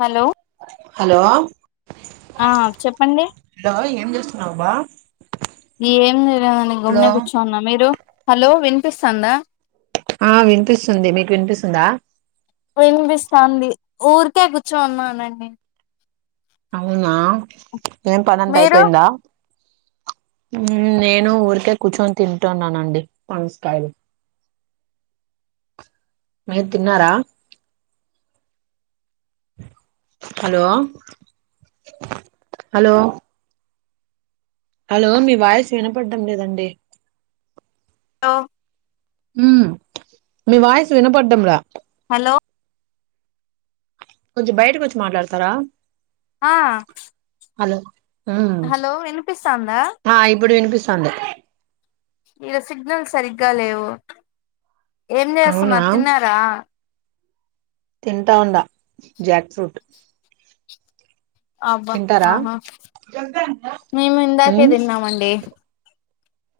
Hello hello ఆ చెప్పండి ఏం చేస్తున్నావు బా ఏమి లేదండి హలో గమ్మునే కూర్చోన్న మీరు హలో వినిపిస్తాందా ఆ వినిపిస్తుంది మీకు వినిపిస్తుందా. వినిపిస్తాంది ఊరికే కూర్చోని ఉన్నానండి. అవునా ఏం పనంత మీరు అయిపోయిందా. నేను ఊరికే కూర్చొని తింటున్నానండి పనస కాయలు మీరు తిన్నారా హలో హలో హలో మీ వాయిస్ వినపడ్డం లేదండి లో ఉ మీ వాయిస్ వినపడ్డంలే హలో కొంచెం బయటకొచ్చి మాట్లాడతారా ఆ హలో ఉమ్ హలో వినిపిస్తాందా ఆ ఇప్పుడు వినిపిస్ స్తాంది ఈడ సిగ్నల్ సరిగ్గా లేవు ఏం అవునా చేస్తున్నారు తిన్నారా తింటా ఉండా జాక్ ఫ్రూట్ అబ్బా తింటారా ఆహా మేము ఇందాకే మ్ తిన్నామండి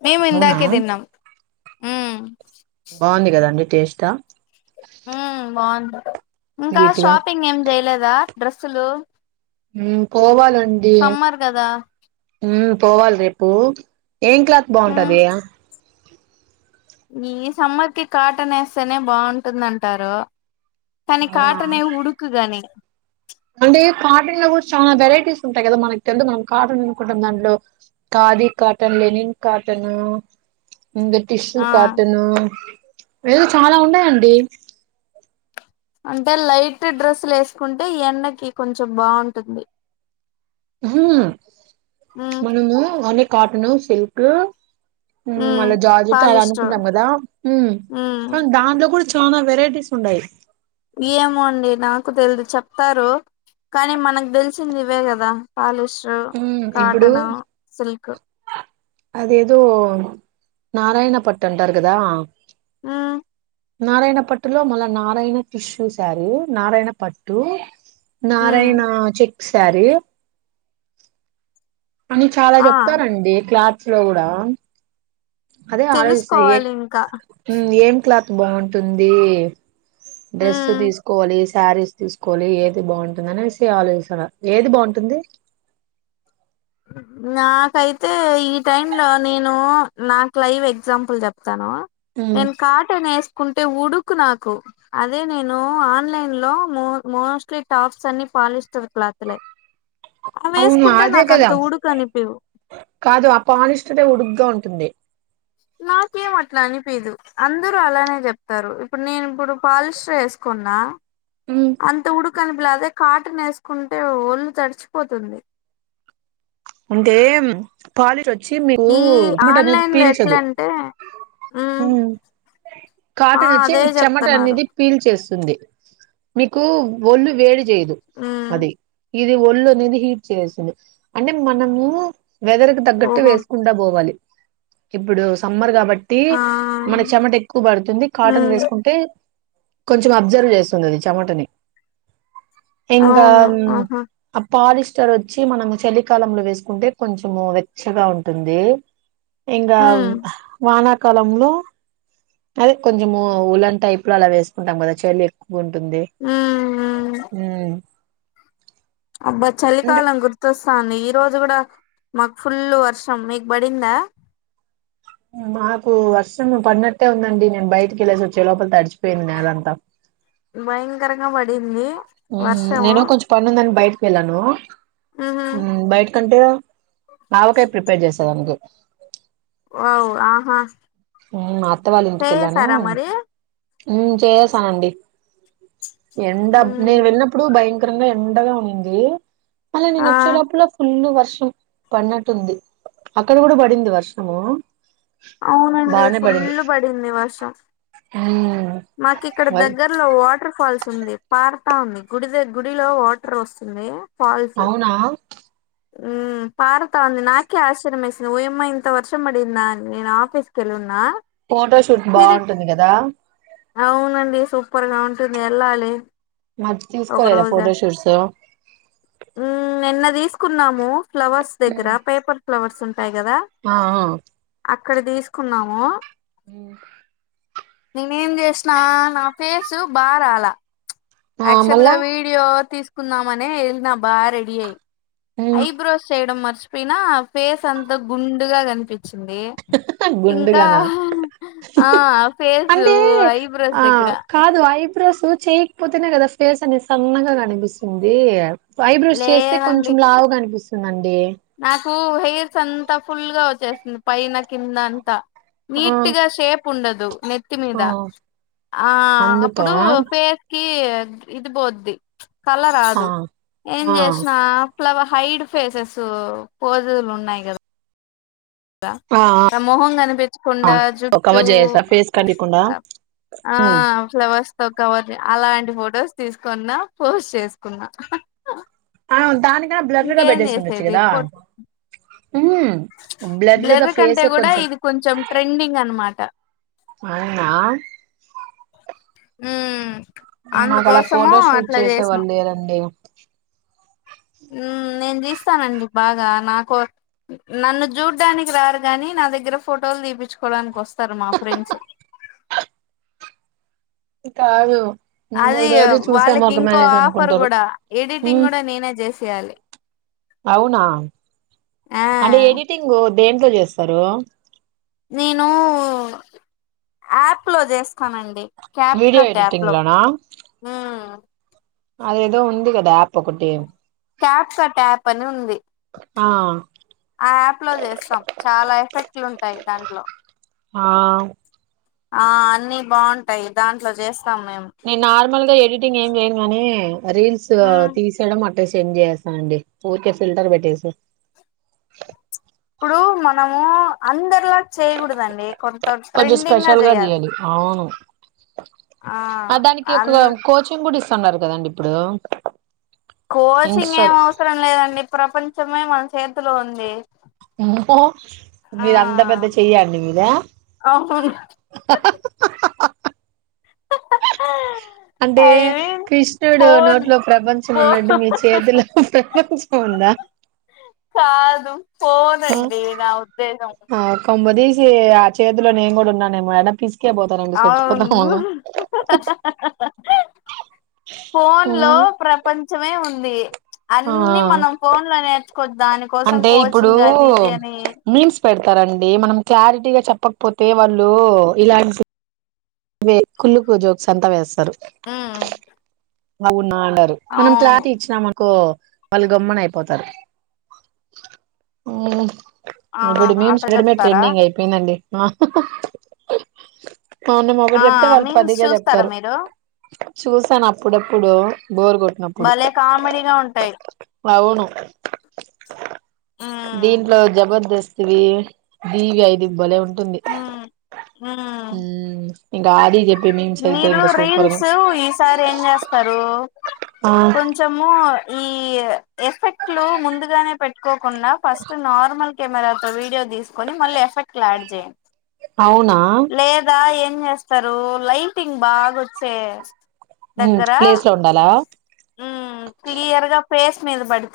మేము అవునా ఇందాకే తిన్నాం ఉమ్ బాగుంది కదండి టేస్టా ఉమ్ బాగుంది ఇంకా స్వీట్ గా షాపింగ్ ఏం చేయలేద్ ఆ డ్రెస్సులు ఉమ్ పోవాలె అండి సమ్మర్ కదా ఉమ్ పోవాలె రేపూ ఏం క్లాత్ ఉమ్ బాగుంటది ఈ సమ్మర్ కి కాటన్ వేస్తేనే బాగుంటుందంటారు తని అవునా కాటనే ఉడుకుగానే అంటే కాటన్ లో కూడా చాలా వెరైటీస్ ఉంటాయి కదా మనకి తెలిదు మనం కాటన్ అనుకుంటాం దాంట్లో ఖాదీ కాటన్ లెనిన్ కాటను ఇంక టిష్యూ ఆ కాటనూ లేదు చాలా ఉన్నాయండి అంటే లైట్ డ్రెస్సులేసుకుంటే ఎండకి కొంచెం బాగుంటుంది ఉహూ ఉమ్ మనము అని కాటను సిల్క్ ఉమ్ మళ్ళా జార్జట్ అలా అనుకుంటాం కదా ఉమ్ కానీ దాంట్లో కూడా చ్ చానా వెరైటీస్ ఉండాయి ఏమో అండి నాకు తెలిదు చెప్తారు కానీ మనకు తెలిసింది ఇవే కదా పాలిష్ ర్ మ్మ్ ఇప్పుడు కాటను సిల్క్ అదేదో నారాయణ పట్టంటారుకదా ఉమ్ నారాయణ పట్టులో మల్ల నారాయణ టిష్యూ శారీ నారాయణ పట్టు ఉమ్ నారాయణ చె సారీ అని చాలా ఆ చెప్తారంండి క్లా లో కూడా అదే ఆలోచిస్తున్న ఏం తెలుసుకోవాలి ఇంకా ఏం క్లాత్త బాగుంటుంది డ్రెస్ ఉమ్ తీసుకోవాలి శారీస్ తీసుకోవాలి ఏది బాగుంటుంద అనేసి ఆలోస్తూండ ఏది బాగుంటుంది నాకైతే ఈ టైమ్ లో నేను నాకు లైవ్ ఎగ్జాంపుల్ చెప్పు ాను ఉమ్, నేను కాటన్ వేసుకుంటే ఊడుకు నాకు అదే నేను ఆన్లైన్ లోో మోస్ట్లీ టాప్స్ అన్ని పాలిస్టర్ క్లాత్లే అ అవును వేసుకుంటే అదే నాక అంత కదా ఉడుకు అనిపివు కాదు ఆ పాలిస్టర్ ఉడుకుగా ంది నాకేం అట్లా అనిపీదు అందరూ అలానే చెప్తారు ఇప్పుడు నేను ఇప్పుడు పాలిష్ర్ వేసుకున్నా ఉమ్, అంత ఉడుకు [unintelligible] కాటన్ వేసుకుంటే ఒళ్ళు తడిచిపోతుంది ముందే పాలిర్ వచ్ చ్చిమీకు ఈ చమటా అనేది ఆన్లైన్ లో పీల్చదు ఎట్లంటే ఉమ్ ఆ కాటన్ వచ్చి అదే మీకు చెమటా చెప్తున్నారు అనేది పీల్చేస్తు మీకు ఒళ్ళు వేడి చేదు ఉమ్ అది ఇది ఒళ్ళు అనేది హీట్ చేయేసింది అంటే మనము వెదరికి తగ్గట్టు ఓహో వేసుకుంటా పోవాలి ఇప్పుడు సమ్మర్గా కా బట్టి ఆ మన చెమట ఎక్కువ పడుతుంది కాటన్ ఉమ్ వేసుకుంటే కొంచెం అబ్జర్వ్ చేస్తుందిది చెమటని ఇంగా అవును ఆహా పాలీష్ ర్ వచ్చి మనం చలి కాలంలో వేసుకుంటే కొంచెం వెచ్చగా ఉంటుంది ఇంగ ఉమ్ వాన కాలంలో అదే కొంచెము ఉలన్ టైప్ లో అలా వేసుకుంటాం కదా చెల్లి ఎక్కు బంటుంది ఉమ్ ఉమ్ అబ్బా చాలీ కాలం అ గుర్తొస్త్ వస్తాంది ఈ రోజు కూడా మాకు ఫుల్ వర్షం మీకు పడిందా మాకు వర్షం పడినట్టే ఉందండి నేను బయటికి వెళ్ళసి వచ్చే లోపల తడిచపోయింది నేలంతా భయకరంగా పడిందీ నేను కొంచెం పని ఉందని బయట వెళ్ళను ఉహు మ్మ్ బయట కంటే ఆవ కాయ ప్రిపేర్ చేస్ అంతే ఓ ఆహా మాత్తవాళ్ళ స్టే ఇంటికెళ్ళాను చేసారా మరి మ్మ్ చేసానండి ఎండా నేను ఉమ్ వెళ్ళినప్పుడు భయం యంకరంగా ఎండగా ఉంది అలా నేను ఆ వచ్చే లోప్ప లా ఫుల్ వ వర్షం పడినట్టుంది అక్కడ కూడా పడిందా వర్షము అవునండి బానే పడింది ఫుల్ పడింది వర్షం ఉమ్ మాకి ఇక్కడ వ- దగ్గరలో వాటర్ ఫాల్స్ వస్తుంది పార్తా ఉంది గుడి ద గుడిలో వాటర్ వస్తుంది ఫాల్స్ అవునా మ్మ్ పార్థ ఉంది నాకే ఆశ్చర్యం వేసింది ఓయ్యమ్మ ఇంత వర్షం బడిందా అని నేను ఆఫీస్ కి ఎలూన్ ఫోటోషూట్ బాగుంటుంది కదా అవునండి సూపర్ గా ఉంటుంది ఏళ్ళాలి మరి తీసుకోలేదా ఫోటోషూట్స్ కున్నాము ఫ్లవర్స్ దగ్గరా పేపర్ ఫ్లవర్స్ ఉన్ తాయి కదా ఆ ఆ అక్కడ తీస్కునము నేనేం చేసిన నా ఫేస్ బా రాలే ఆ యాక్చువల్ గా మళ్ళా వీడియో తీస్ తీసుకున్నామని వెళ్ళిన బాగ్ రెడీ అయ్యి ఐబ్రోస్ చేయడం మార్చ్ చి పోయిన ఫేస్ అంత గుండుగా కనిపి చ్చింది ఇంకా గుండుగానా ఆ ఫేస్ అంటే ఐబ్రోస్ దగ్గర బ్రోస్ చేయకపోతేనే కదా ఫేస్ అనేది సన్నగా కనిపిస్తుంది ఐబ్రోస్ చేస్తే లేదండి కొంచెం లావు కనిపిస్ నన్ ఏ హా హెయిర్స్ అంతా ఫుల్గా వచ్చేస్తుంది పైన కింద అంతా ఆ నీటిగా షేప్ ఉండదు నెత్తి ఆ మీద ఆ అందుకా అప్పుడు ఫేస్ కి ఇది బోద్ది కల ఆ రాదు ఏం ఆ చేసిన ఫ్లవ హైడ్ ఫేసెస్ సో పోజులు ఉన్నాయి కదా ఆ మొహం ఆ కనిపించకుండా జుట్టు కవర్ చేసేసా ఫేస్ కనికుండా ఆ ఫ్లవర్స్ వర్ అలాంటి ఫొటోస్ తీసుకున్నా పోస్ట్ చేసుకున్నా అవును దానికన్నా బ్లర్ గా ఇంకేం బెడ్డేస్ ఉండొచ్చు చేసేది కదా ఫోట్ బ్లర్ కంటే కూడా ఇది కొంచెం ట్రెండింగ్ అనమాట అవునా ఉ మాకు అలా ఫోటోషూట్ చేసే వాళ్ళు లేరండి. ఉ నేన్ తీస్ స్తానండి బాగా నాకు నన్ను చూడ్డానికి రారుగాని నా దగ్గర ఫోటోలు తీపించుకోవడానికి వస్తారు మా ఫ్రెండ్స్. కాదు అది మిమ్మల్ని రోజు చూసే వాళ్ళకి ఇంకో మొఖమేనేసి ఆఫర్ అనుకుంటారు కూడా ఎడిటింగ్ ఉమ్ కూడా నేనే చేసేయాలి అవునా ఆ అంటే ఎడిటింగ్ దేంట్లో చేస్తరు నేను యాప్ లో చేసుకోనండి cap video cut app editing లో అది ఏదో ఉంది కదా ఆప్ ఒకటీ క్యాప్ కట్ యాప్ అని ఉంది ఆ ఆ యాప్ లో చేస్తాం చాలా ఎఫెక్టివ్ ఉంటది దాంట్లో ఆ ఆ అన్ని బాగుంటాయి దాంట్లో చేస్ నేను నార్మల్గా ఎడిట్ టింగ్ ఏమి చేయను గానీ రీల్స్ ఉమ్ తీసేయడం అట్ సెండ్ చేస్తానండి ఊరికే ఫిల్టర్ పెట్టేసి ఇప్పుడు మనము అందర్ లా చేయకూడదండి కొంత కొంచెం ట్రెండింగ్ గా స్పెషల్ చేయాలి. అవును ఆ దానికి ఒక అన్ కోచింగ్ కూడా ఇస్ స్తున్నారు కదండి ఇప్పుడు కోచింగ్ ఇన్స్టా ఏం అవసరం లేదండి ప్రపంచం ప్రపంచమే మన చేతిలో ఉంది ఆ మీరు అంతా పెద్ద చెయ్యండి మీదే అవును హా హా హాహా హహ అంటే కృష్ణుడు ఫోన్ నోట్లో ప్రపంచం ఉన్నట్టు మీ ఫోన్ చేతిలో ప్రపంచం ఉందా హలో కొంపదీసి ఆ చేతిలో నేను కూడా ఉన్నానేమో అపి అవును హహహహా ఫోన్ లో ప్రపంచమే ఉంది ధీ ఆ అన్ని మనం ఫోన్ లోనే దాని కోసం అంటే కోచింగ్ అది ఇది అని అండి మనం క్లారిటీగా చెప్పకపోతే వాళ్ళు ఇలాంటి వే కుళ్లుకు జోక్స్ అంతా వేస్తారు ఊ అవునా ారు మనం క్లారిటీ ఇచ్చినామనకో వాళ్ళు గమ్మన అయిపోతారు ఊ ఆహా ఇప్పుడు అట్ట మీమ్స్ చూడటమే చెప్తారా ట్రెండింగ్ అయిపోయిందండి ఆ హాహాహా మనం ఒకటిగా ఆ చెప్తే వాళ్ళు మీమ్స్ పదిగా చూస్తారా చెప్తారు మీరు చూసాను అప్పుడప్పుడు బోరు కొట్టినప్పుడు భలే కామెడీగా ఉంటాయి అవును ఉమ్ దీంట్లో జబర్దస్త్ దివియి దబలే ఉ ఉమ్ ఉమ్ ఉమ్ గాడి చెప్ మీరు రీల్స్ ఈసారి ఏం చేస్తారు ఆ కొంచము ఈ ఎఫెక్ట్లు ముందుగానే పెట్టుకో కుండ ఫస్ట్ నార్మల్ కెమెరాతో వీడియో తీసుకొని మళ్ళీ ఎఫెక్ట్ యాడ్ చేయండి అవునా లేదా ఎ ఏం చేస్తారు లైటింగ్ బాగోచ్చే దగ్గర ప్లేస్ లో ఉండాలా ఉమ్ క్లియర్గా ఫేస్ మీద పడి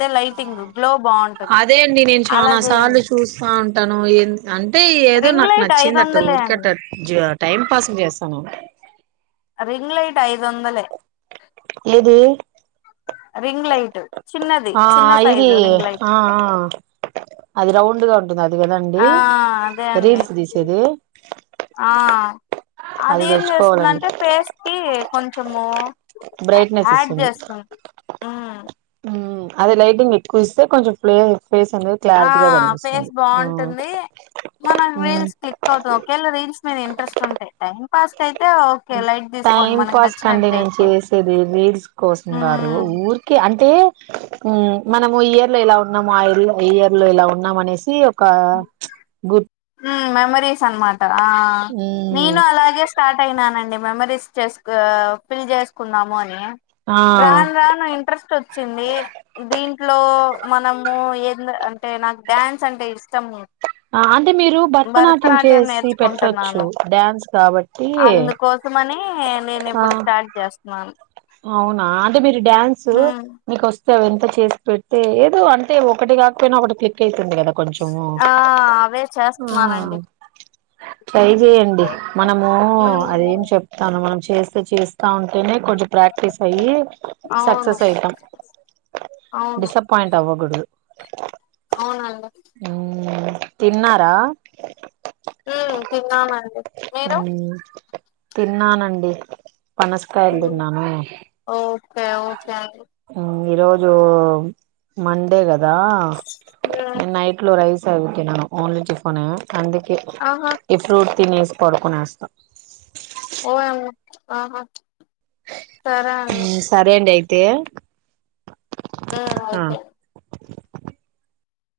అదే అండి నేను అలా చనా సార్లు చేయండి చూస్తా ఉంటాను ఏ అంటే ఏదో రింగ్ నాకు లైట్ ఐదు నచ్చింది అ ట వందలే ఊరికట్ట అండి టైం పాస్ చేస్తాను రింగ్ లైట్ ఐదు వందలే ఎది రింగ్ లైట్ చిన్నది ఆ చిన్న ఇది సైజు రింగ్ లైట్ ఆ అది రౌండ్గా ఉంటుంది అది కదండి ఆ అదే అండి రీల్స్ తీసేది ఎ ఆ అది ఏం చేస్తుందంటే పేస్ కి కొంచము బ్రైట్నెస్ ఇస్తుంది ఉమ్ అది లైటింగ్ ఎక్కు ఇస్తే కొంచెం ఫ్లే ఆ ఫేస్ బాగుంటుంది మనం మ్ రీల్స్ క్లిక్ అవుతాంది ఒకేళ రీల్స్ మీద ఇంట్రెస్ట్ ఉంటే టైం పాస్ట్ అయితే ఓకే లైట్ తీసుకోండి టైం మనకి పాస్ కండి నచ్చినట్టు నేను తీసుకో చేసేది రీల్స్ కోసం కాదు ఊరికే అంటే మనము ఇయర్ లో ఇలా ఉన్నాము ఆ ఇ ఇయర్ లో ఇలా ఉన్నామ అనేసి ఒక గుర్త్ మెమరీస్ అన్మాట ఆ నేను అలాగే స్టార్ట్ అయినానండి మెమరీస్ చేసు ఫిల్ చేసుకున్నాము అని ఆ రాను రాను ఇంట్రెస్ట్ వచ్చింది దీంట్లో మనము అంటే నాకు డ్యాన్స్ అంటే ఇష్టము అంటే మీరు భరతనాట్యం చేసి పెట్టచ్చు నేర్చుకుంటున్నాను డ్యాన్స్ కాబట్టి అందుకోసమని ఆ మ అవునా అంటే మీరు డ్యాన్సు ఉమ్, మీకు వ సవ ఎంత చేసి పెడితే ఏదో అంతే ఒకటి కాకపోయినా ఒకటి క్లిక్ అయిత ఆ అవే ఆ చేస్తున్నానండి ట్రై చేయండి మనము ఉమ్, అదేం చెప్తాను మనం చేస్తే చేస్ ఆ ఉంటేనే కొంచెం ప్రాక్ సక్సెస్ అయి అవును సక్సెస్ అయితాం డిసప్పాయింట్ అవ్వకూడదు అవునంద మ్మ్, తిన్నారా ఉమ్ తిన్నానండి మీరు మ్మ్, తిన్నానండి పనస్కాయ్ల్ తిన్నాను ఓయ్ ఎమో చెయాలి ఇ రొజూ మండే గదా ఉమ్, రా నైట్ లొ రైస్ సార్ ఓకేనా న ఆన్లైన్ టిఫనే అందుకే ఆహా ఇ ఫ్రూట్ తినేసి పడుకునేస్తా ఓయ్ ఆహ సరె అను ఏ అ అయితేే